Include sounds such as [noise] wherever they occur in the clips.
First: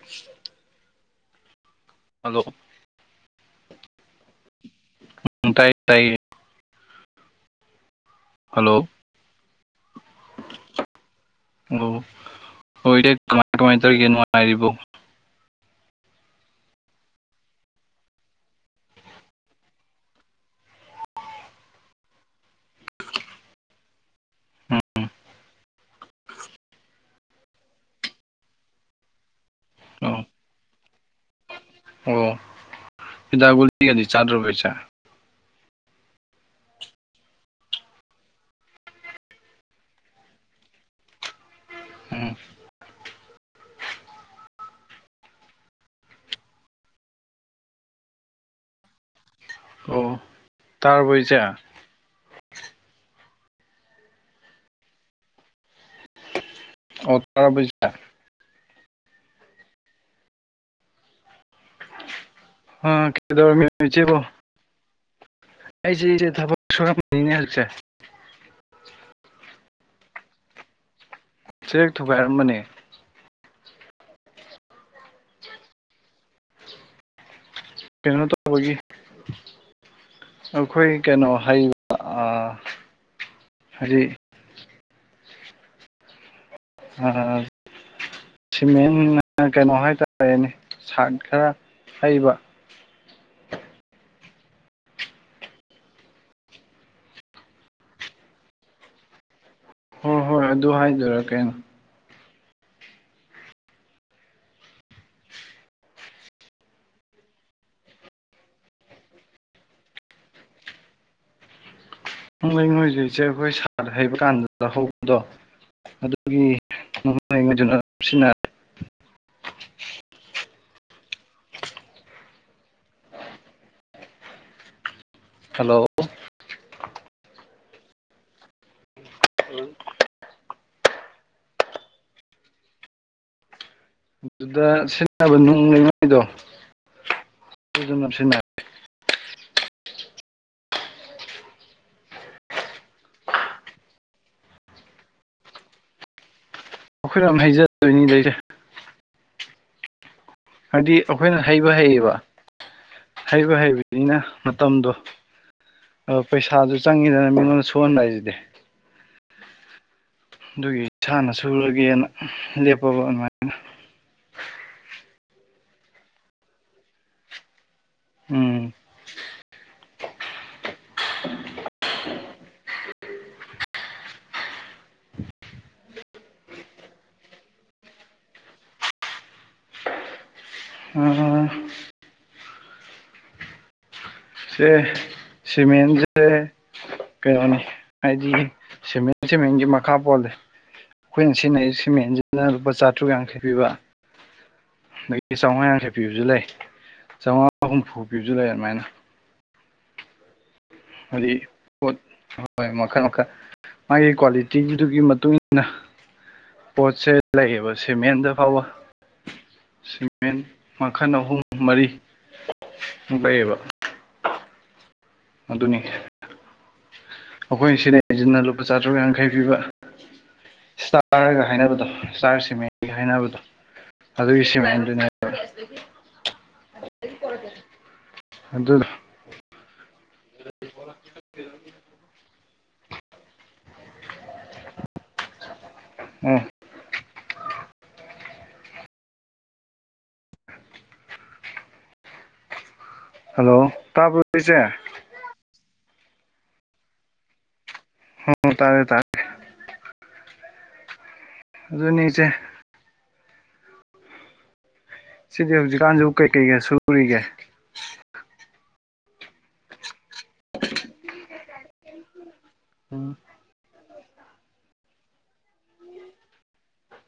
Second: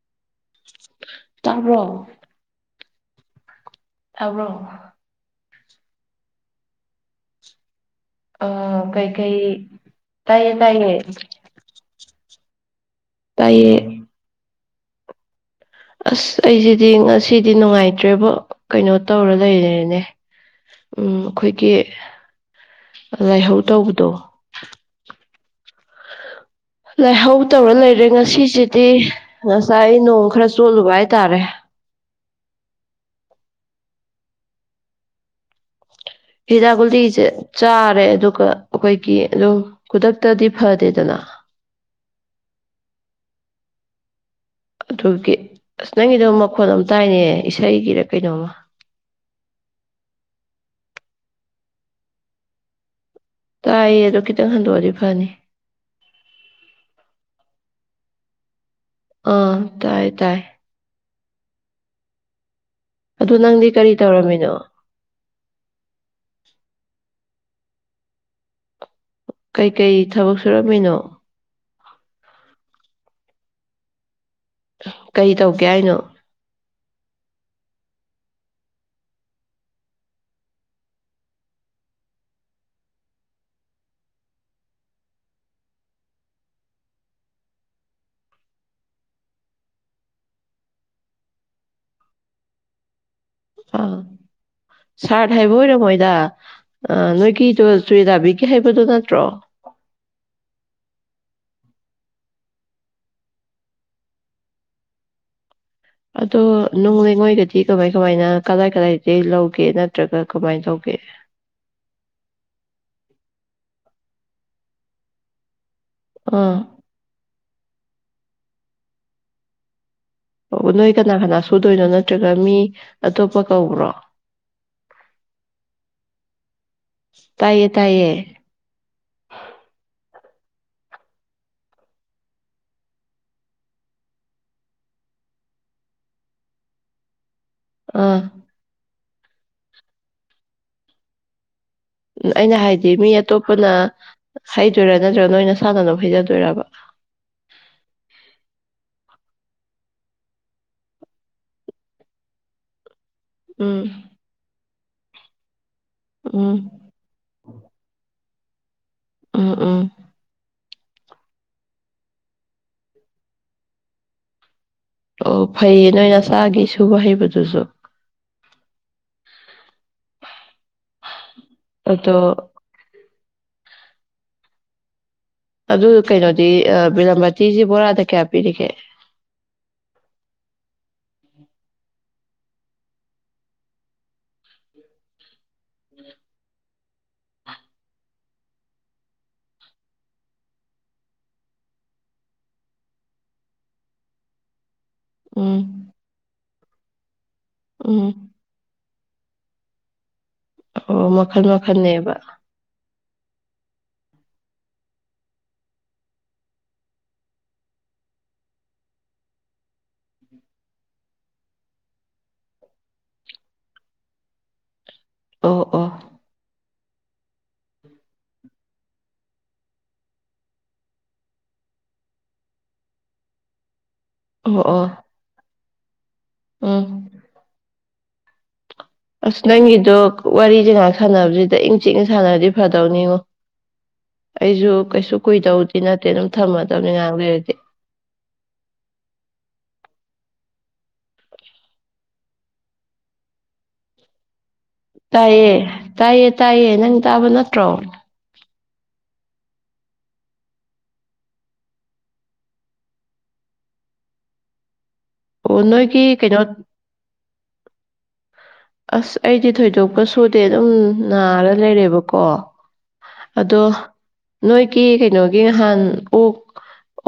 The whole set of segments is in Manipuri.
[unintelligible] ꯇꯥꯕ꯭ꯔꯣ ꯍꯜꯂꯣ ꯇꯥꯕ꯭ꯔꯣ [unintelligible] ꯇꯥꯏ ꯇꯥꯏ ꯍꯜꯂꯣ ꯀꯩ ꯀꯩ ꯇꯥꯌꯦ ꯇꯥꯌꯦ ꯑꯣ ꯍꯣꯏ ꯀꯃꯥꯏ ꯇꯥꯏꯌꯦ ꯀꯃꯥꯏꯅ ꯇꯧꯔꯤꯒꯦ ꯅꯨꯡꯉꯥꯏꯔꯤꯕꯣ ꯑꯁ ꯑꯩꯁꯤꯗꯤ ꯉꯁꯤꯗꯤ ꯅꯨꯡꯉꯥꯏꯇ꯭ꯔꯦꯕ ꯀꯩꯅꯣ ꯇꯧꯔ ꯂꯩꯔꯦꯅꯦ ꯎꯝ ꯑꯩꯈꯣꯏꯒꯤ ꯂꯥꯏꯍꯧ ꯇꯧꯕꯗꯣ ꯎꯝ ꯂꯥꯏꯍꯧ ꯇꯧꯔ ꯂꯩꯔꯦ ꯉꯁꯤꯁꯤꯗꯤ ꯉꯁꯥꯏ ꯑꯣ ꯅꯣꯡ ꯈꯔ ꯆꯣꯠꯂꯨꯕ ꯍꯥꯏꯇꯔꯦ ꯑꯣ ꯍꯤꯗꯥꯛ ꯒꯨꯂꯤꯒꯗꯤ ꯆꯠꯔꯨꯕꯦ ꯏꯆꯥꯟ ꯍꯤꯗꯥꯛ ꯒꯨꯂꯤꯁꯦ ꯆꯥꯔꯦ ꯑꯗꯨꯒ ꯑꯩꯈꯣꯏꯒꯤ ꯑꯗꯨꯝ ꯈꯨꯗꯛꯇꯗꯤ ꯐꯗꯦꯗꯅ ꯎꯝ ꯑꯗꯨꯒꯤ ꯑꯁ ꯅꯪꯒꯤꯗꯣ ꯃꯈꯣꯟꯜ ꯌꯥꯝꯅ ꯇꯥꯏꯅꯦ ꯏꯁꯩꯒꯤꯔ ꯀꯩꯅꯣꯝꯃ ꯑꯣ ꯇꯥꯔꯕꯣ ꯏꯆꯥꯟ ꯇꯥꯏꯌꯦ ꯑꯗꯣ ꯈꯤꯇꯪ ꯍꯟꯗꯣꯛꯑꯗꯤ ꯐꯅꯤ ꯑꯣ ꯇꯥꯔꯕꯣ ꯏꯆꯦ ꯑꯥ ꯇꯥꯏ ꯇꯥꯏ ꯑ ꯑꯗꯨ ꯅꯪꯗꯤ ꯀꯩꯗꯧꯔꯝꯃꯤꯅꯣ ꯀꯔꯤ ꯏꯆꯦꯕꯣ ꯇꯧꯔꯝꯃꯤꯅꯣ ꯑꯩꯁꯦ ꯑꯩꯁꯦ ꯊꯕꯛ ꯁꯨꯔꯝꯕꯅꯤꯅꯦ ꯍꯧꯖꯤꯛꯁꯦ ꯀꯩꯀꯩ ꯊꯕꯛ ꯁꯨꯔꯝꯃꯤꯅꯣ ꯆꯦꯛ ꯊꯨꯒꯥꯏꯔꯝꯕꯅꯦ ꯀꯩ ꯇꯧꯒꯦ ꯍꯥꯏꯅꯣ ꯀꯩꯅꯣ ꯇꯧꯕꯒꯤ ꯑꯩꯈꯣꯏ ꯀꯩꯅꯣ ꯍꯩꯕ ꯑ ꯍꯥꯏꯗꯤ ꯑꯥ ꯁꯤꯃꯦꯟ ꯅ ꯀꯩꯅꯣ ꯍꯥꯏꯇꯥꯔꯦꯅꯦ ꯁꯥꯠ ꯈꯔ ꯍꯩꯕ ꯑꯥ ꯁꯥꯔꯠ ꯍꯥꯏꯕ ꯑꯣꯏꯔꯣ ꯃꯣꯏꯗ ꯅꯣꯏꯒꯤꯗꯣ ꯆꯨꯔꯦꯗꯥꯕꯤꯒꯤ ꯍꯥꯏꯕꯗꯨ ꯅꯠꯇ꯭ꯔꯣ ꯍꯣꯏ ꯍꯣꯏ ꯑꯗꯨ ꯍꯥꯏꯗꯣꯏꯔꯥ ꯀꯩꯅꯣ ꯑꯗꯣ ꯅꯨꯡ ꯂꯩꯉꯣꯏꯒꯗꯤ ꯀꯃꯥꯏ ꯀꯃꯥꯏꯅ ꯀꯗꯥꯥꯏ ꯀꯗꯥꯏꯗꯒꯤ ꯂꯧꯒꯦ ꯅꯠꯇ꯭ꯔꯒ ꯀꯃꯥꯏ ꯇꯧꯒꯦ ꯅꯣꯏꯅꯣꯏ ꯏꯆꯦ ꯖꯥꯈꯣꯏ ꯁꯥꯔ ꯍꯩꯕ ꯀꯥꯟꯗ ꯆꯍꯧꯕꯗꯣ ꯑꯗꯨꯒꯤ ꯑꯥ [unintelligible] ꯁꯤꯅ ꯑꯣ ꯅꯣꯏ ꯀꯅꯥ ꯀꯅꯥ ꯁꯨꯗꯣꯏꯅꯣ ꯅꯠꯇ꯭ꯔꯒ ꯃꯤ ꯑꯇꯣꯞꯄ ꯀꯧꯕ꯭ꯔꯣ ꯍꯜꯂꯣ ꯇꯥꯏꯌꯦ ꯇꯥꯏꯌꯦ [unintelligible] ꯑꯗꯨꯗ ꯁꯤꯖꯤꯟꯅꯕ ꯅꯨꯡ ꯂꯩꯉꯥꯏꯗꯣ ꯑꯥ [unintelligible] ꯎ ꯑꯩꯅ ꯍꯥꯏꯗꯤ ꯃꯤ ꯑꯇꯣꯞꯄꯅ ꯍꯩꯗꯣꯏꯔꯥ ꯅꯠꯇ꯭ꯔꯒ ꯅꯣꯏꯅ ꯁꯥꯟꯅꯅꯕ ꯍꯩꯖꯗꯣꯏꯕ ꯑꯩꯈꯣꯏꯅ ꯌꯥꯝ ꯍꯩꯖꯗꯣꯏꯅꯤ [unintelligible] ꯍꯥꯏꯗꯤ ꯑꯩꯈꯣꯏꯅ ꯍꯩꯕ ꯍꯩꯌꯦꯕ ꯍꯩꯕ ꯎꯝ ꯍꯩꯕꯅꯤꯅ ꯃꯇꯝꯗꯣ ꯑ ꯎꯝ ꯄꯩꯁꯥꯁꯨ ꯆꯪꯉꯤꯗꯅ ꯃꯤꯉꯣꯟꯗ ꯁꯨꯍꯟꯕ ꯍꯥꯏꯁꯤꯗꯤ ꯎꯝ ꯎꯝ ꯑꯗꯨꯒꯤ ꯏꯁꯥꯅ ꯁꯨꯔꯒꯦꯅ ꯂꯦꯞꯄꯕ ꯑꯗꯨꯃꯥꯏꯅ ꯑꯣ ꯐꯩꯌꯦ ꯅꯣꯏ ꯅꯁꯥꯒꯤ ꯁꯨꯕ ꯍꯩꯕꯗꯨꯁꯨ ꯎꯝ [inaudible] ꯑꯗꯣ ꯑꯗꯨ ꯀꯩꯅꯣꯗꯤ ꯕꯤꯔꯥꯃꯇꯤꯁꯤ ꯕꯣꯔꯥꯗ ꯀꯌꯥ ꯄꯤꯔꯤꯒꯦ [unintelligible] ꯁꯦ ꯁꯤꯃꯦꯟꯁꯦ ꯀꯩꯅꯣꯅꯤ ꯍꯥꯏꯗꯤ ꯁꯤꯃꯦꯟ-ꯁꯤꯃꯦꯟꯒꯤ ꯃꯈꯥ ꯄꯣꯜꯂꯦ ꯑꯩꯈꯣꯏꯅ ꯁꯤꯖꯤꯟꯅ ꯁꯤꯃꯦꯟꯁꯤꯅ ꯂꯨꯄꯥ ꯆꯥꯇ꯭ꯔꯨꯛ ꯌꯥꯡꯈꯩ ꯄꯤꯕ ꯑꯗꯒꯤ ꯆꯧꯉꯥ ꯎꯝ ꯌꯥꯡꯈꯩ ꯄꯤꯕꯁꯨ ꯂꯩ ꯆꯧꯉꯥ ꯍꯨꯝꯐꯨ ꯎꯝ ꯄꯤꯕꯁꯨ ꯂꯩ ꯑꯗꯨꯃꯥꯏꯅ ꯑꯣ ꯑꯗꯨꯗꯤ ꯃꯈꯜ ꯄꯣꯠ ꯃꯈꯜꯅꯦꯕ ꯍꯣꯏ ꯃꯈꯜ-ꯃꯈꯜ ꯃꯥꯒꯤ ꯀ꯭ꯋꯥꯂꯤꯇꯤꯗꯨꯒꯤ ꯃꯇꯨꯡ ꯏꯟꯅ ꯄꯣꯠꯁꯦ ꯂꯩꯌꯦꯕ ꯁꯤꯃꯦꯟꯗ ꯐꯥꯎꯕ ꯁꯤꯃꯦꯟ ꯃꯈꯜ ꯑꯍꯨꯝ-ꯃꯔꯤꯃꯨꯛ ꯂꯩꯌꯦꯕ ꯑꯣ ꯑꯗꯨꯅꯤ ꯑꯣ ꯑꯩꯈꯣꯏꯅ ꯁꯤꯖꯟꯅꯩꯁꯤꯟꯅ ꯂꯨꯄꯥ ꯆꯥꯇ꯭ꯔꯨꯛ ꯌꯥꯡꯈꯩ ꯄꯤꯕ ꯏꯁꯇꯥꯔꯒ ꯍꯥꯏꯅꯕꯗꯣ ꯏꯁꯇꯥꯔ ꯁꯤꯃꯦꯟꯒ ꯍꯥꯏꯅꯕꯗꯣ ꯑꯗꯨꯒꯤ ꯑꯣ ꯑꯣ ꯁꯤꯃꯦꯟꯗꯨꯅꯤ [inaudible] ꯎꯝ [unintelligible] ꯑꯗꯨꯗꯨ ꯑꯁ ꯅꯪꯒꯤꯗꯣ ꯋꯥꯔꯤꯖꯦ ꯉꯥꯏꯍꯥꯛ ꯁꯥꯟꯅꯕꯁꯤꯗ ꯏꯪ ꯆꯤꯛꯅ ꯁꯥꯟꯅꯔꯗꯤ ꯐꯗꯧꯅꯤꯉꯣ ꯑꯩꯁꯨ ꯀꯩꯁꯨ ꯀꯨꯏꯗꯧꯗꯤ ꯅꯠꯇꯦ ꯑꯗꯨꯝ ꯑꯣ ꯊꯝꯃꯗꯧꯅꯤ ꯉꯥꯏꯍꯥꯛ ꯂꯩꯔꯗꯤ ꯍꯜꯂꯣ ꯇꯥꯕ꯭ꯔꯣ ꯏꯆꯦ ꯇꯥꯏꯌꯦ ꯇꯥꯏꯌꯦ ꯇꯥꯏꯌꯦ ꯅꯪ ꯇꯥꯕ ꯅꯠꯇ꯭ꯔꯣ꯫ ꯎꯝ ꯇꯥꯔꯦ ꯇꯥꯔꯦ꯫ ꯑꯗꯨꯨꯅꯤ ꯏꯆꯦ꯫ ꯁꯤꯗꯤ ꯑꯣ ꯍꯧꯖꯤꯛꯀꯥꯟꯁꯨ ꯅꯣꯏꯒꯤ ꯀꯩ ꯀꯩ ꯀꯩꯅꯣ ꯀꯩ ꯁꯨꯔꯤꯒꯦ꯫ ꯑꯁ ꯑꯩꯗꯤ ꯊꯣꯏꯗꯣꯛꯄ ꯁꯨꯗꯦ ꯑꯗꯨꯝ ꯅꯥꯔ ꯂꯩꯔꯦꯕꯀꯣ꯫ ꯎꯝ꯫ ꯑꯗꯣ ꯅꯣꯏꯒꯤ ꯀꯩꯅꯣꯒꯤ ꯅꯍꯥꯟ ꯑꯣꯛ꯫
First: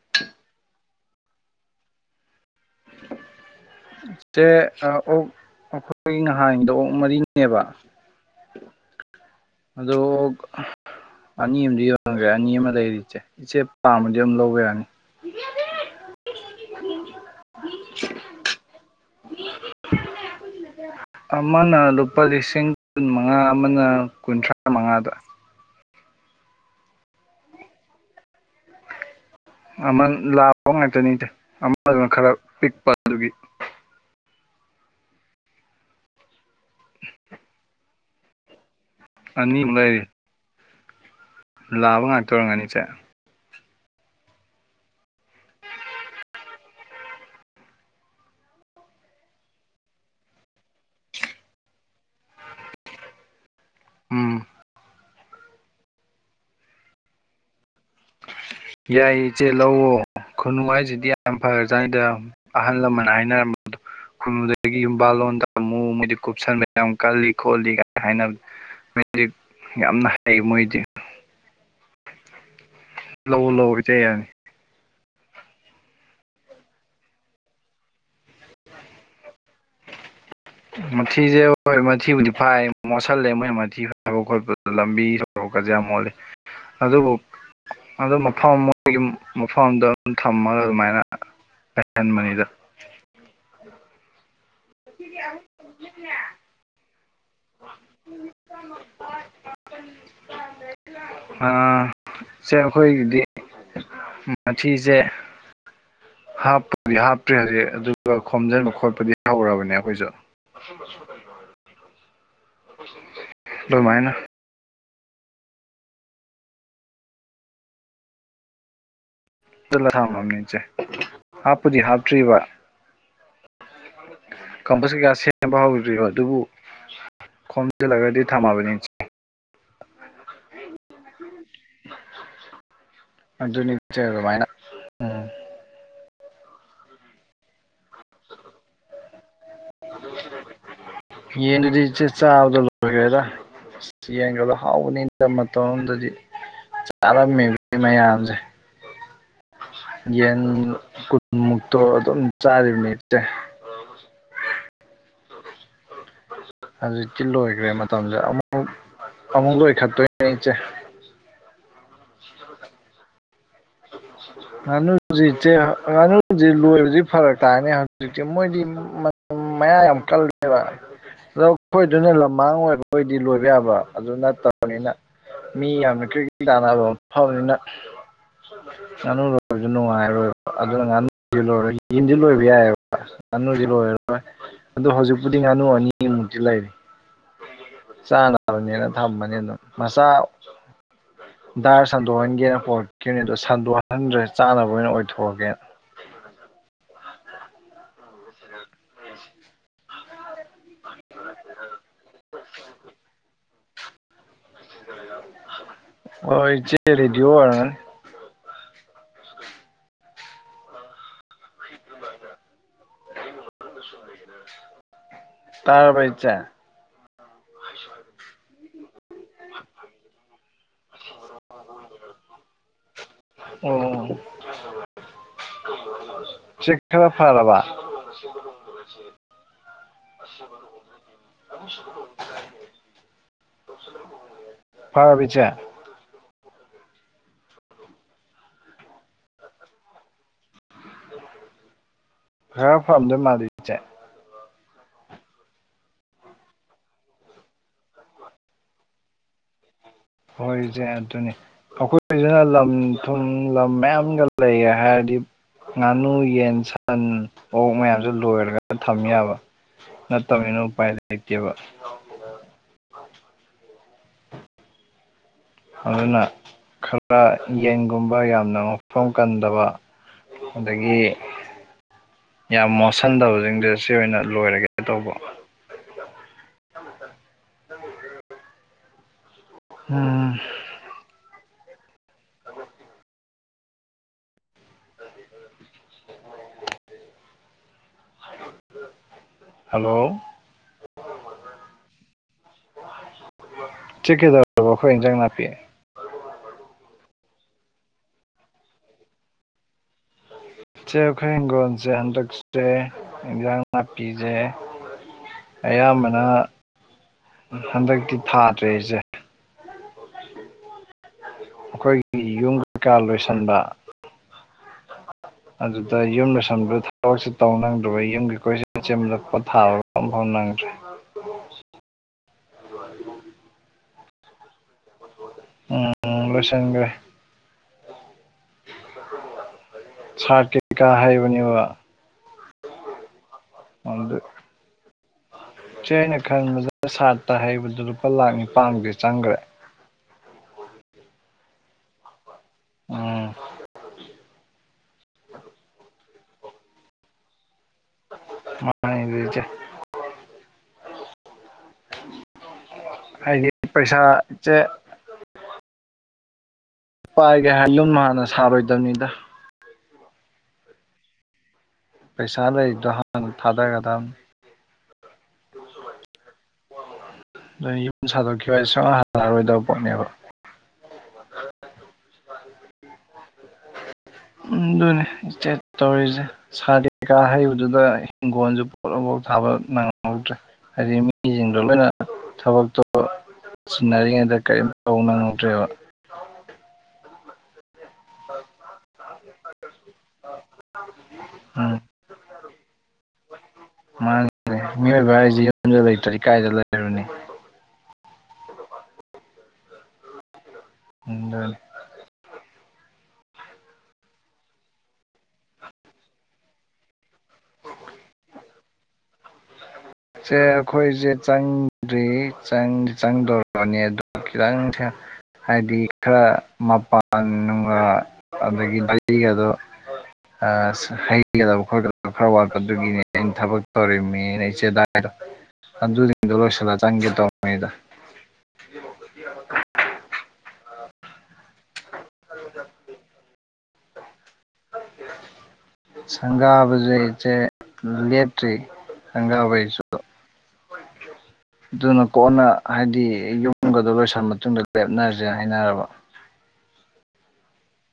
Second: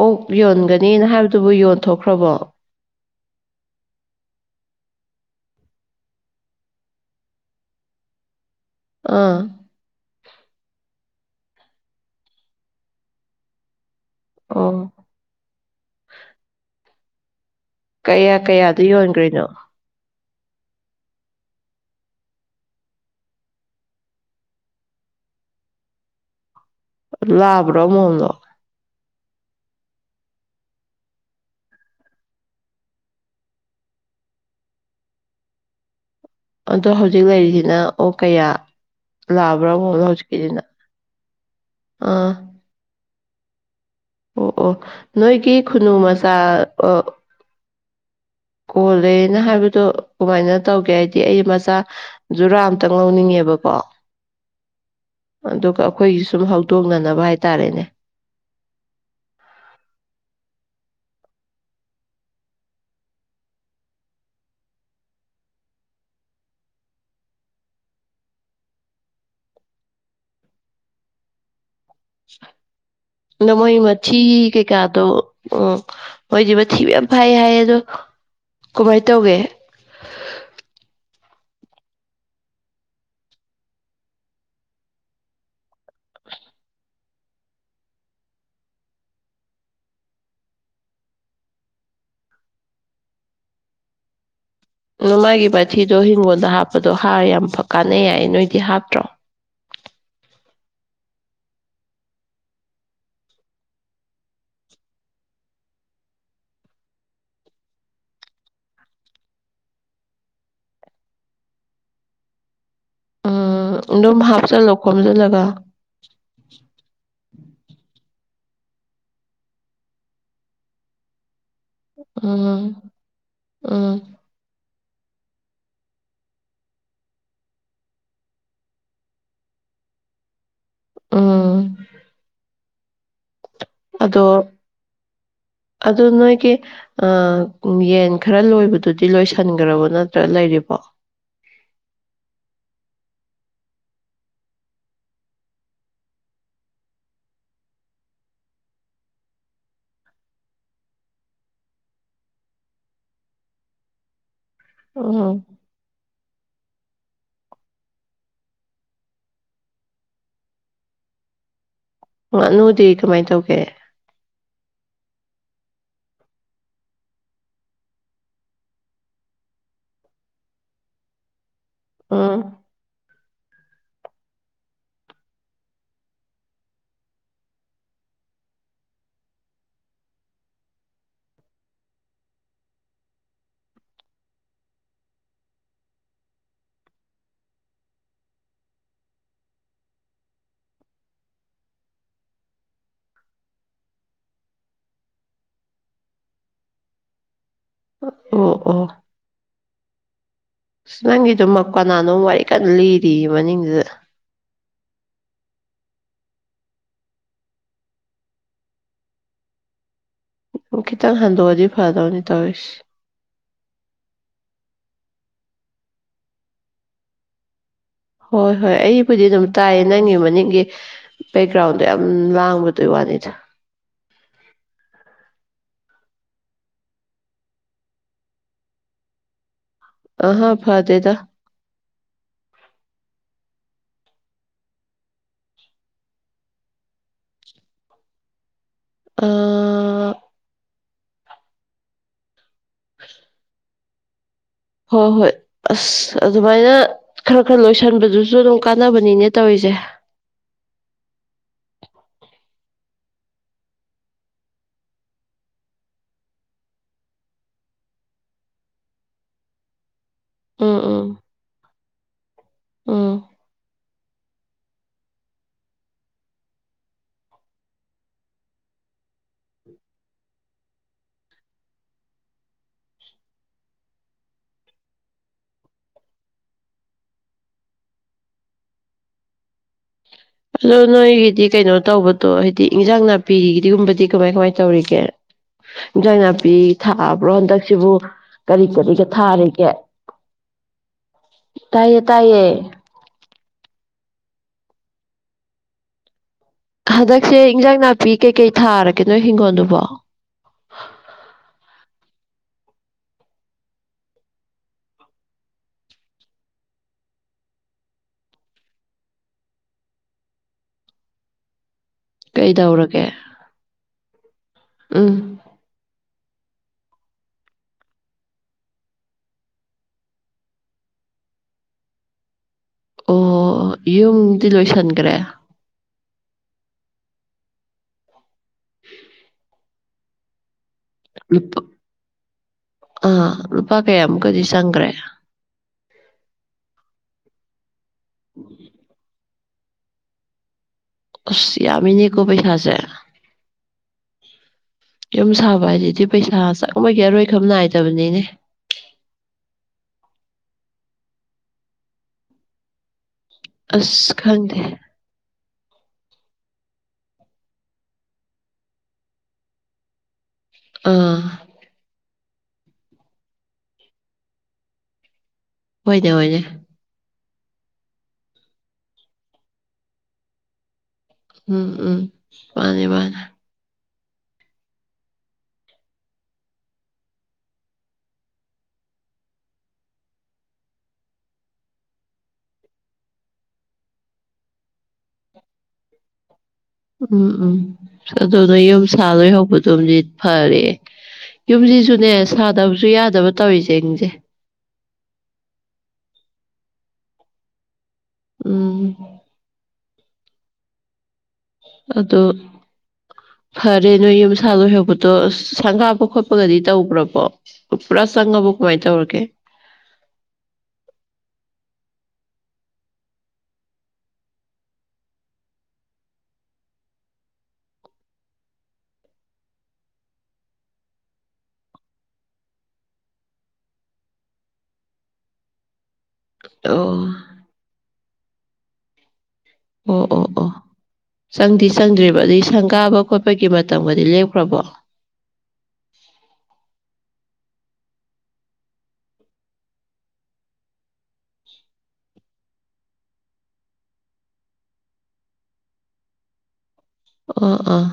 ꯑꯣꯛ ꯌꯣꯟꯒꯅꯤꯅ ꯍꯥꯏꯕꯗꯨꯕꯨ ꯌꯣꯟꯊꯣꯛꯈ꯭ꯔꯕꯣ꯫ ꯁꯦ ꯑꯣꯛ ꯑꯩꯈꯣꯏ ꯉꯍꯥꯟꯗꯣ ꯑꯣꯛ ꯃꯔꯤꯅꯦꯕ꯫ ꯑꯥ꯫ ꯑꯗꯣ ꯑꯅꯤꯃꯗꯤ ꯌꯣꯟꯒ꯭ꯔꯦ ꯑꯅꯤ ꯑꯃ ꯂꯩꯔꯤ ꯏꯆꯦ-ꯏꯆꯦ꯫ ꯄꯥꯝꯃꯗꯤ ꯑꯗꯨꯝ ꯂꯧꯕ ꯑꯣ ꯌꯥꯅꯤ꯫ [unintelligible] ꯀꯌꯥ ꯀꯌꯥꯗ ꯌꯣꯟꯈ꯭ꯔꯤꯅꯣ꯫ [unintelligible] ꯑꯃꯅ ꯂꯨꯄꯥ ꯂꯤꯁꯤꯡ ꯀꯨꯟ ꯃꯉꯥ ꯑꯃꯅ꯫ ꯀꯨꯟꯊ꯭ꯔꯥ ꯃꯉꯥꯗ꯫ ꯂꯥꯛꯕ꯭ꯔꯣ ꯑꯃꯣꯝꯂꯣ꯫ ꯑꯃ ꯂꯥꯕ ꯉꯥꯛꯇꯅꯤꯗ ꯑꯃꯗꯨꯅ ꯈꯔ ꯄꯤꯛꯄ ꯑꯗꯨꯒꯤ꯫ ꯑꯗꯣ ꯍꯧꯖꯤꯛ ꯂꯩꯔꯤꯁꯤꯅ ꯑꯣ ꯀꯌꯥ ꯂꯥꯛꯑꯕ꯭ꯔꯥ ꯑꯅꯤꯃꯨꯛ ꯂꯩꯔꯤ ꯑꯃꯣꯅꯣ ꯍꯧꯖꯤꯛꯀꯤꯁꯤꯅ꯫ ꯂꯥꯕ ꯑꯥ ꯉꯥꯛꯇ ꯑꯣꯏꯔꯝꯒꯅꯤ ꯏꯁꯦ꯫ ꯑꯣ-ꯑꯣ ꯅꯣꯏꯒꯤ ꯈꯨꯅꯨ ꯃꯆꯥ꯫ ꯀꯣꯜꯂꯦꯅ ꯍꯥꯏꯕꯗꯣ ꯀꯃꯥꯏꯅ ꯇꯧꯒꯦ ꯍꯥꯏꯗꯤ ꯑꯩ ꯃꯆꯥ꯫ ꯖꯨꯔꯥ ꯑꯝꯇꯪ ꯂꯧꯅꯤꯡꯉꯦꯕꯀꯣ꯫ ꯎꯝ꯫ ꯑꯗꯨꯒ ꯑꯩꯈꯣꯏꯒꯤ ꯁꯨꯝ ꯍꯧꯗꯣꯡꯅꯅꯕ ꯍꯥꯏꯇꯥꯔꯦꯅꯦ꯫ ꯌꯥꯏ ꯏꯆꯦ ꯂꯋꯣ ꯈꯨꯅꯨꯡ ꯍꯥꯏꯁꯤꯗꯤ ꯌꯥꯝ ꯐ꯭ꯔꯖꯥꯅꯤꯗ꯫ ꯑꯍꯜ ꯂꯃꯟꯅ ꯍꯥꯏꯅꯔꯝꯕꯗꯣ꯫ ꯈꯨꯅꯨꯗꯒꯤ ꯌꯨꯝꯕꯥꯜ ꯂꯣꯟꯗ ꯑꯃꯨꯛ ꯃꯣꯏꯗꯤ ꯀꯨꯞꯁꯟꯕ ꯌꯥꯝ ꯀꯜꯂꯤ ꯈꯣꯠꯂꯤ ꯒꯥꯏ ꯍꯥꯏꯅꯕ꯫ [inaudible] ꯌꯥꯝꯅ ꯍꯩ ꯃꯣꯏꯗꯤ꯫ ꯂꯧ ꯑꯗꯣ ꯃꯣꯏ ꯂꯧ ꯏꯆꯦ ꯃꯤ꯭ꯊꯤ ꯌꯥꯅꯤ ꯀꯩꯀꯥꯗꯣ꯫ ꯑꯣ ꯃꯣꯏꯗꯤ ꯃꯊꯤꯕ ꯃꯌꯥꯝ ꯐꯥꯏ ꯍꯥꯏꯌꯦ ꯑꯗꯣ ꯀꯃꯥꯏꯅ ꯇꯧꯒꯦ꯫ ꯃꯊꯤꯁꯦ ꯍꯣꯏ ꯃꯊꯤꯕꯨꯗꯤ ꯐꯥꯏ ꯃꯣꯠꯁꯤꯜꯂꯦ ꯃꯣꯏ ꯃꯊꯤ ꯐꯥꯕ ꯈꯣꯠꯄꯗ ꯂꯝꯕꯤ꯫ ꯁꯣꯔꯣꯛꯀꯁꯤ ꯌꯥꯝ ꯃꯣꯠꯜꯂꯤ ꯑꯗꯨꯕꯨ꯫ ꯑ ꯃꯐꯝ ꯃꯣꯏꯒꯤ ꯃꯐꯝꯗ ꯑꯗꯨꯝ ꯊꯝꯃꯒ ꯑꯗꯨꯃꯥꯏꯅ ꯂꯩꯍꯟꯕꯅꯤꯗ꯫ ꯑꯗꯣ ꯃꯥꯒꯤ ꯃꯊꯤꯗꯣ ꯍꯤꯡꯒꯣꯜꯗ ꯍꯥꯞꯄꯗꯣ ꯍꯥꯔ ꯌꯥꯝ ꯀꯥꯟꯅꯩ ꯌꯥꯏꯌꯦ ꯅꯣꯏꯗꯤ ꯍꯥꯞꯇ꯭ꯔꯣ꯫ [unintelligible] ꯑꯥ ꯏꯆꯦ ꯑꯩꯈꯣꯏꯒꯤꯗꯤ꯫ ꯃꯥꯊꯤꯖꯦ꯫ ꯍꯥꯞꯄꯗꯤ ꯍꯥꯞꯇ꯭ꯔꯤ ꯍꯧꯖꯤꯛ ꯑꯗꯨꯒ ꯈꯣꯝꯖꯤꯟꯕ ꯈꯣꯠꯄꯗꯤ ꯍꯧꯔꯦ꯫ [inaudible] ꯑꯩꯈꯣꯏꯖꯨ꯫ ꯎꯝ ꯑꯗꯨꯃꯥꯏꯅ ꯑꯗꯨꯝ ꯍꯥꯞꯆꯜꯂꯣ ꯈꯣꯝꯖꯜꯂꯒ꯫ [inaudible] ꯏꯆꯦ ꯍꯥꯞꯄꯨꯗꯤ ꯍꯥꯞꯇꯔꯤꯕ꯫ ꯎꯝ ꯎꯝ ꯀꯝꯄꯁ ꯀꯩ ꯀꯀꯥ ꯁꯦꯝꯕ ꯍꯧꯗ꯭ꯔꯤꯕ ꯑꯗꯨꯕꯨ ꯈꯣꯝꯖꯤꯜꯂꯒꯗꯤ ꯊꯝꯃꯕꯅꯤ꯫ ꯎꯝ꯫ [unintelligible] ꯑꯗꯨꯅꯤ꯫ ꯏꯆꯦ ꯑꯗꯣ ꯑꯗꯨꯃꯥꯏꯅ ꯎꯝ ꯑꯗꯣ ꯅꯣꯏꯒꯤ ꯌꯦꯟ꯫ ꯈꯔ ꯂꯣꯏꯕꯗꯨꯗꯤ ꯂꯣꯏꯁꯟꯈꯒ꯭ꯔꯕ ꯅꯠꯇ꯭ꯔ ꯂꯩꯔꯤꯕꯣ꯫ ꯌꯦꯟꯗꯨꯗꯤ ꯆꯦ ꯆꯥꯕꯗ ꯂꯣꯏꯒ꯭ꯔꯦꯗ꯫ ꯌꯦꯡꯒꯗꯣ ꯍꯥꯎꯕꯅꯤ ꯃꯇꯝ ꯑꯃꯗꯗꯤ ꯆꯥꯔꯝꯃꯤꯕ ꯃꯌꯥꯝꯁꯦ꯫ ꯌꯦꯟ ꯀꯨꯟꯃꯨꯛꯇꯣ ꯑꯗꯨꯝ ꯆꯥꯔꯤꯕ [unintelligible] ꯑꯣ ꯍꯣ꯫ ꯍꯧꯖꯤꯛꯇꯤ ꯂꯣꯏꯈ꯭ꯔꯦ ꯃꯇꯝꯁꯦ ꯑꯃꯨꯛ ꯑꯃꯨꯛ ꯂꯣꯏꯈꯛꯇꯣꯏꯅꯦ ꯏꯆꯦ ꯉꯥꯅꯨꯗꯤ ꯀꯃꯥꯏꯅ ꯇꯧꯒꯦ ꯉꯥꯅꯨꯖꯤꯠꯁꯦ ꯉꯥꯅꯨꯖꯤꯠ ꯂꯣꯏꯕꯗꯤ ꯐꯔꯛ ꯇꯥꯔꯅꯤ ꯍꯧꯖꯤꯛꯇꯤ ꯃꯣꯏꯗꯤ [unintelligible] ꯃꯌꯥ ꯌꯥꯝ ꯀꯜ ꯂꯦꯕ ꯑꯩꯈꯣꯏꯗꯨꯅ ꯎꯝ ꯂꯝꯃꯥꯡ ꯑꯣꯏꯕꯣꯏꯗꯤ ꯂꯣꯏꯕ ꯌꯥꯕ ꯑꯗꯨ ꯅꯠꯇꯕ ꯐꯅꯤꯅ ꯃꯤ ꯌꯥꯝꯅ ꯀ꯭ꯔꯤꯀꯦꯠ ꯇꯥꯟꯅꯕ ꯑꯃ ꯐꯕꯅꯤꯅ ꯉꯥꯅꯨ ꯂꯣꯏꯕꯁꯨ ꯅꯨꯡꯉꯥꯏꯔꯣꯏꯕ ꯑꯗꯨꯅ ꯉꯥꯅꯨ ꯂꯣꯏꯔꯔꯣꯏ ꯌꯦꯟꯗꯤ ꯂꯣꯏꯕ ꯌꯥꯏꯌꯦꯕ ꯉꯥꯅꯨꯗꯤ ꯂꯣꯏꯔꯔꯣꯏ ꯑꯗꯨ ꯍꯧꯖꯤꯛꯄꯨꯗꯤ ꯉꯥꯅꯨ ꯑꯅꯤꯃꯨꯛꯇꯤ ꯂꯩꯔꯤ ꯆꯥꯅꯕꯅꯦꯅ ꯊꯝꯕꯅꯤ ꯑꯗꯨꯝ ꯃꯆꯥ ꯗꯥꯔ ꯁꯟꯗꯣꯛꯍꯟꯒꯦꯅ ꯄꯣꯔꯛꯈꯤꯕꯅꯤ ꯑꯗꯣ ꯁꯟꯗꯣꯛꯍꯟꯗ꯭ꯔꯦ ꯆꯥꯅꯕ ꯑꯣꯏꯅ ꯑꯣꯏꯊꯣꯛꯑꯒꯦꯅ [unintelligible] ꯑꯣ-ꯑꯣ ꯑꯁ ꯅꯪꯒꯤꯗꯨꯃꯛ [inaudible] ꯀꯅꯥꯅꯣꯝ ꯋꯥꯔꯤ ꯀꯟꯅ ꯂꯤꯔꯤ ꯃꯅꯤꯡꯗꯨꯗ ꯑꯣ ꯏꯆꯦ ꯔꯦꯗꯤꯑꯣ ꯋꯥꯔ ꯎ ꯈꯤꯇꯪ ꯍꯟꯗꯣꯛꯑꯗꯤ ꯐꯗꯧꯅꯤ ꯇꯧꯔꯤꯁꯤ [unintelligible] ꯇꯥꯔꯕ꯭ꯔ ꯏꯆꯦ ꯍꯣꯏ ꯍꯣꯏ ꯑꯩꯕꯨꯗꯤ ꯑꯗꯨꯝ ꯇꯥꯏꯌꯦ ꯅꯪꯒꯤ ꯃꯅꯤꯡꯒꯤ ꯕꯦꯛꯒ꯭ꯔꯥꯎꯟꯗꯣ ꯌꯥꯝ ꯂꯥꯡꯕꯗꯨꯏ ꯋꯥꯅꯤꯗ ꯑꯣꯝ ꯆꯦꯛ ꯈꯔ ꯐꯔꯕ ꯑꯍꯥ ꯐꯥꯗꯦꯗ [unintelligible] ꯇꯥꯔꯕꯣ ꯏꯆꯦ ꯑꯥ ꯈꯔ ꯐꯥꯝꯗꯣꯏ ꯃꯥꯗꯁꯦ ꯍꯣꯏ-ꯍꯣꯏ ꯑꯁ ꯑꯗꯨꯃꯥꯏꯅ ꯈꯔ-ꯈꯔ ꯂꯣꯏꯁꯟꯕꯗꯨꯁꯨ ꯑꯗꯨꯝ ꯀꯥꯟꯅꯕꯅꯤꯅꯦ ꯇꯧꯔꯤꯖꯦ ꯍꯣꯏꯁꯦ ꯑꯗꯨꯅꯤ ꯑꯩꯈꯣꯏꯁꯤꯅ ꯂꯝ ꯊꯨꯝ ꯂꯝ ꯃꯌꯥꯝꯒ ꯂꯩꯒꯦ ꯍꯥꯏꯔꯗꯤ ꯉꯥꯅꯨ ꯌꯦꯟ ꯁꯟ ꯑꯣꯛ ꯃꯌꯥꯝꯁ ꯂꯣꯏꯔꯒ ꯊꯝꯃꯦ ꯌꯥꯕ ꯅꯠꯇꯕꯅ ꯎꯝ ꯎꯄꯥꯏ ꯎꯝ ꯂꯩꯇꯦꯕ ꯎꯝ ꯑꯗꯨꯅ ꯈꯔ ꯌꯦꯟꯒꯨꯝꯕ ꯌꯥꯝꯅ ꯃꯐꯝ ꯀꯟꯗꯕ ꯑꯗꯒꯤ ꯌꯥꯝ ꯃꯣꯠꯁꯟꯗꯕꯁꯤꯡꯁꯦ ꯁꯤ ꯑꯣꯏꯅ ꯂꯣꯏꯔꯒꯦ ꯇꯧꯕ ꯎꯝ ꯑꯂꯣ ꯅꯣꯏꯒꯤꯗꯤ ꯀꯩꯅꯣ ꯇꯧꯕꯗꯣ ꯍꯥꯏꯗꯤ ꯏꯟꯖꯥꯡ ꯅꯥꯄꯤꯒꯤꯗꯤꯒꯨꯝꯕꯗꯤ ꯀꯃꯥꯏ ꯀꯃꯥꯏ ꯇꯧꯔꯤꯒꯦ ꯏꯟꯖꯥꯡ ꯅꯥꯄꯤ ꯊꯥꯕ꯭ꯔꯣ ꯍꯟꯗꯛꯁꯤꯕꯨ ꯀꯔꯤ ꯀꯔꯤꯒ ꯊꯥꯔꯤꯒꯦ ꯍꯜꯂꯣ ꯇꯥꯏꯌꯦ ꯇꯥꯏꯌꯦ ꯆꯤꯛꯀꯤꯦꯗꯔꯕ ꯑꯩꯈꯣꯏꯟꯖꯪ ꯅꯥꯄꯤ ꯍꯟꯗꯛꯁꯦ ꯏꯟꯖꯥꯡ ꯅꯥꯄꯤ ꯀꯩꯀꯩ ꯊꯥꯔꯒꯦ ꯅꯣꯏ ꯍꯤꯡꯒꯣꯜꯗꯨꯕꯣ ꯏꯆꯦ ꯑꯩꯈꯣꯏ ꯍꯤꯡꯈꯣꯜꯁꯦ ꯍꯟꯗꯛꯁꯦ ꯏꯟꯁꯥꯡ ꯅꯥꯄꯤꯁꯦ ꯑꯌꯥꯝꯕꯅ ꯍꯟꯗꯛꯇꯤ ꯊꯥꯗ꯭ꯔꯦ ꯑꯩꯁꯦ ꯑꯩꯈꯣꯏꯒꯤ ꯌꯨꯝ ꯀꯩꯀꯥ ꯀꯩꯗꯧꯔꯒꯦ ꯂꯣꯏꯁꯤꯟꯕ ꯎꯝ ꯑꯗꯨꯗ ꯌꯨꯝ ꯂꯣꯏꯁꯤꯟꯕꯗ ꯊꯕꯛꯁ ꯇꯧꯅꯤꯡꯪꯗ꯭ꯔꯕ ꯌꯨꯝ ꯀꯩꯀꯣꯏꯁꯤ ꯁꯦꯝꯂꯛꯄ ꯊꯥ [unintelligible] ꯑꯣ ꯌꯨꯝꯗꯤ ꯂꯣꯏꯁꯟꯈ꯭ꯔꯦ ꯎꯝ ꯂꯣꯏꯁꯤꯟꯒ꯭ꯔꯦ ꯁꯥꯇ [unintelligible] ꯑꯥ ꯂꯨꯄꯥ ꯑꯗꯨ ꯀꯌꯥꯃꯨꯛꯀꯗꯤ ꯆꯪꯒ꯭ꯔꯦ ꯆꯦ ꯑꯩꯅ ꯈꯟꯕꯗ ꯁꯥꯠꯇ ꯍꯩꯕꯗꯨ ꯂꯨꯄꯥ ꯂꯥꯛ ꯅꯤꯄꯥꯟꯗꯤ ꯆꯪꯒ꯭ꯔꯦ ꯑꯁ ꯌꯥꯝꯃꯤꯅꯦꯀꯣ ꯄꯩꯁꯥꯁꯦ ꯎꯝ ꯌꯨꯝ ꯁꯥꯕ ꯍꯥꯏꯁꯤꯗꯤ ꯄꯩꯁꯥ ꯆꯪꯕꯒꯤ ꯑꯔꯣꯏ ꯈꯝ ꯅꯥꯏꯗꯕꯅꯤꯅꯦ [unintelligible] ꯏꯆꯦ ꯍꯥꯏꯗꯤ ꯑꯁ ꯄꯩꯁꯥ ꯈꯪꯗꯦ ꯆꯦ ꯄꯥꯏꯒꯦ ꯍꯥꯏꯔ ꯌꯨꯝ ꯍꯥꯟꯅ ꯁꯥꯔꯣꯏ ꯗꯧꯅꯤꯗ ꯑ ꯄꯩꯁꯥ ꯂꯩ [unintelligible] ꯍꯥꯟ ꯊꯥꯗꯒꯗꯕꯅꯤ ꯍꯣꯏꯅꯦ ꯍꯣꯏꯅꯦ ꯅꯣꯏ ꯌꯨꯝ ꯁꯥꯗꯣꯛꯈꯤꯕ ꯍꯥꯢꯁꯦ ꯁꯨꯡ ꯍꯜ ꯍꯟꯂꯛ ꯑꯔꯣꯏꯗꯕ ꯄꯣꯠꯅꯦꯕ ꯎꯝ ꯎꯝ ꯃꯥꯅꯦ ꯃꯥꯅꯦ ꯎꯝ ꯑꯗꯨꯅꯦ ꯏꯆꯦ ꯇꯧꯔꯤꯁꯦ ꯁꯥꯏꯠ ꯀꯩꯀꯥ ꯍꯩꯕꯗꯨꯗ ꯍꯤꯡꯒꯣꯜꯁꯨ ꯄꯣꯠ ꯑꯝꯕꯧ ꯊꯥꯕ ꯅꯪꯍꯧꯗ꯭ꯔꯦ ꯍꯥꯏꯗꯤ ꯃꯤꯁꯤꯡꯗꯣ ꯂꯣꯏꯅ ꯊꯕꯛꯇꯣ ꯆꯤꯟꯅꯔꯤꯉꯩꯗ ꯀꯔꯤꯝ ꯇꯧ ꯅꯪꯍꯧꯗ꯭ꯔꯦꯕ ꯎꯝ ꯎꯝ ꯑꯗꯣ ꯅꯣꯏ ꯌꯨꯝ ꯁꯥ ꯂꯣꯏꯍꯧꯕ ꯗꯨꯝꯗꯤ ꯐꯔꯦ ꯎꯝ ꯌꯨꯝꯁꯤꯁꯨꯅꯦ ꯁꯥꯗꯕꯁꯨ ꯌꯥꯗꯕ ꯇꯧꯔꯤꯁꯦꯡꯁꯦ ꯃꯥꯅꯤꯅꯦ ꯃꯤꯑꯣꯏꯕ ꯍꯥꯏꯁꯦ ꯌꯨꯝꯁꯨ ꯂꯩꯇ꯭ꯔꯗꯤ ꯀꯥꯏꯗ ꯂꯩ ꯔꯨꯅꯤ ꯎꯝ ꯎꯝ ꯑꯗꯣ ꯐꯔꯦ ꯅꯣꯏ ꯌꯨꯝꯁꯥ ꯂꯣꯏꯍꯧꯕꯗꯣ ꯁꯪꯒꯥꯕ ꯈꯣꯠꯄꯒꯗꯤ ꯇꯧꯒ꯭ꯔꯕꯣ ꯄꯨꯔꯥ ꯆꯑꯕꯣ ꯀꯃꯥꯏ ꯇꯧꯔꯒꯦ ꯆꯦ ꯑꯈꯣꯏꯁꯦ ꯆꯪꯗ꯭ꯔꯤ ꯆꯪꯗꯤ ꯆꯪꯗꯣꯔꯕꯅꯦ ꯑꯗꯣ ꯈꯤꯇꯪ ꯊꯦ ꯍꯥꯏꯗꯤ ꯈꯔ ꯃꯄꯥꯟ ꯅꯨꯡ ꯑ ꯑꯗꯒꯤ ꯗꯂꯤꯒꯗꯣ ꯑ ꯍꯩꯒꯗꯕ ꯈꯣꯠꯀꯗꯕ ꯈꯔ ꯋꯥꯠꯄ ꯗꯨꯒꯤꯅꯦ ꯑꯩꯅ ꯊꯕꯛ ꯇꯧꯔꯤꯝꯅꯦꯅ ꯏꯆꯦ ꯗꯥ [unintelligible] ꯑꯗꯨ ꯁꯤꯡꯗꯣ ꯂꯣꯏꯁꯤꯜꯂ ꯑꯣ ꯆꯪꯒꯦ ꯇꯧꯅꯤꯗ ꯑꯣ ꯑꯣ ꯑꯣ ꯆꯪꯗꯤ ꯆꯪꯗ꯭ꯔꯤꯕ ꯑꯗꯩ ꯁꯪꯒꯥꯕ ꯈꯣꯠꯄꯒꯤ ꯃꯇꯝꯒꯗꯤ ꯂꯦꯛꯞꯈ꯭ꯔꯕꯣ [inaudible] ꯁꯪꯒꯥꯕꯁꯦ ꯆꯦ ꯂꯦꯞꯇ꯭ꯔꯤ ꯁꯪꯒꯥꯕꯩꯁꯨ [inaudible] ꯑꯗꯨꯅ ꯀꯣꯟꯅ ꯍꯥꯏꯗꯤ ꯌꯨꯝꯒꯗꯣ ꯂꯣꯏꯁꯤꯜꯂ ꯃꯇꯨꯡꯗ ꯂꯦꯞꯅꯔꯁꯦ ꯍꯥꯏꯅꯔꯕ ꯑꯣ ꯑꯣ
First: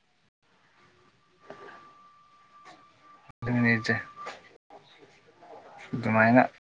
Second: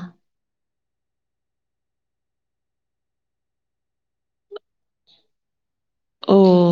ꯑꯗꯨꯅꯤ ꯏꯆꯦ [inaudible] ꯑꯗꯨꯃꯥꯏꯅ ꯑꯣ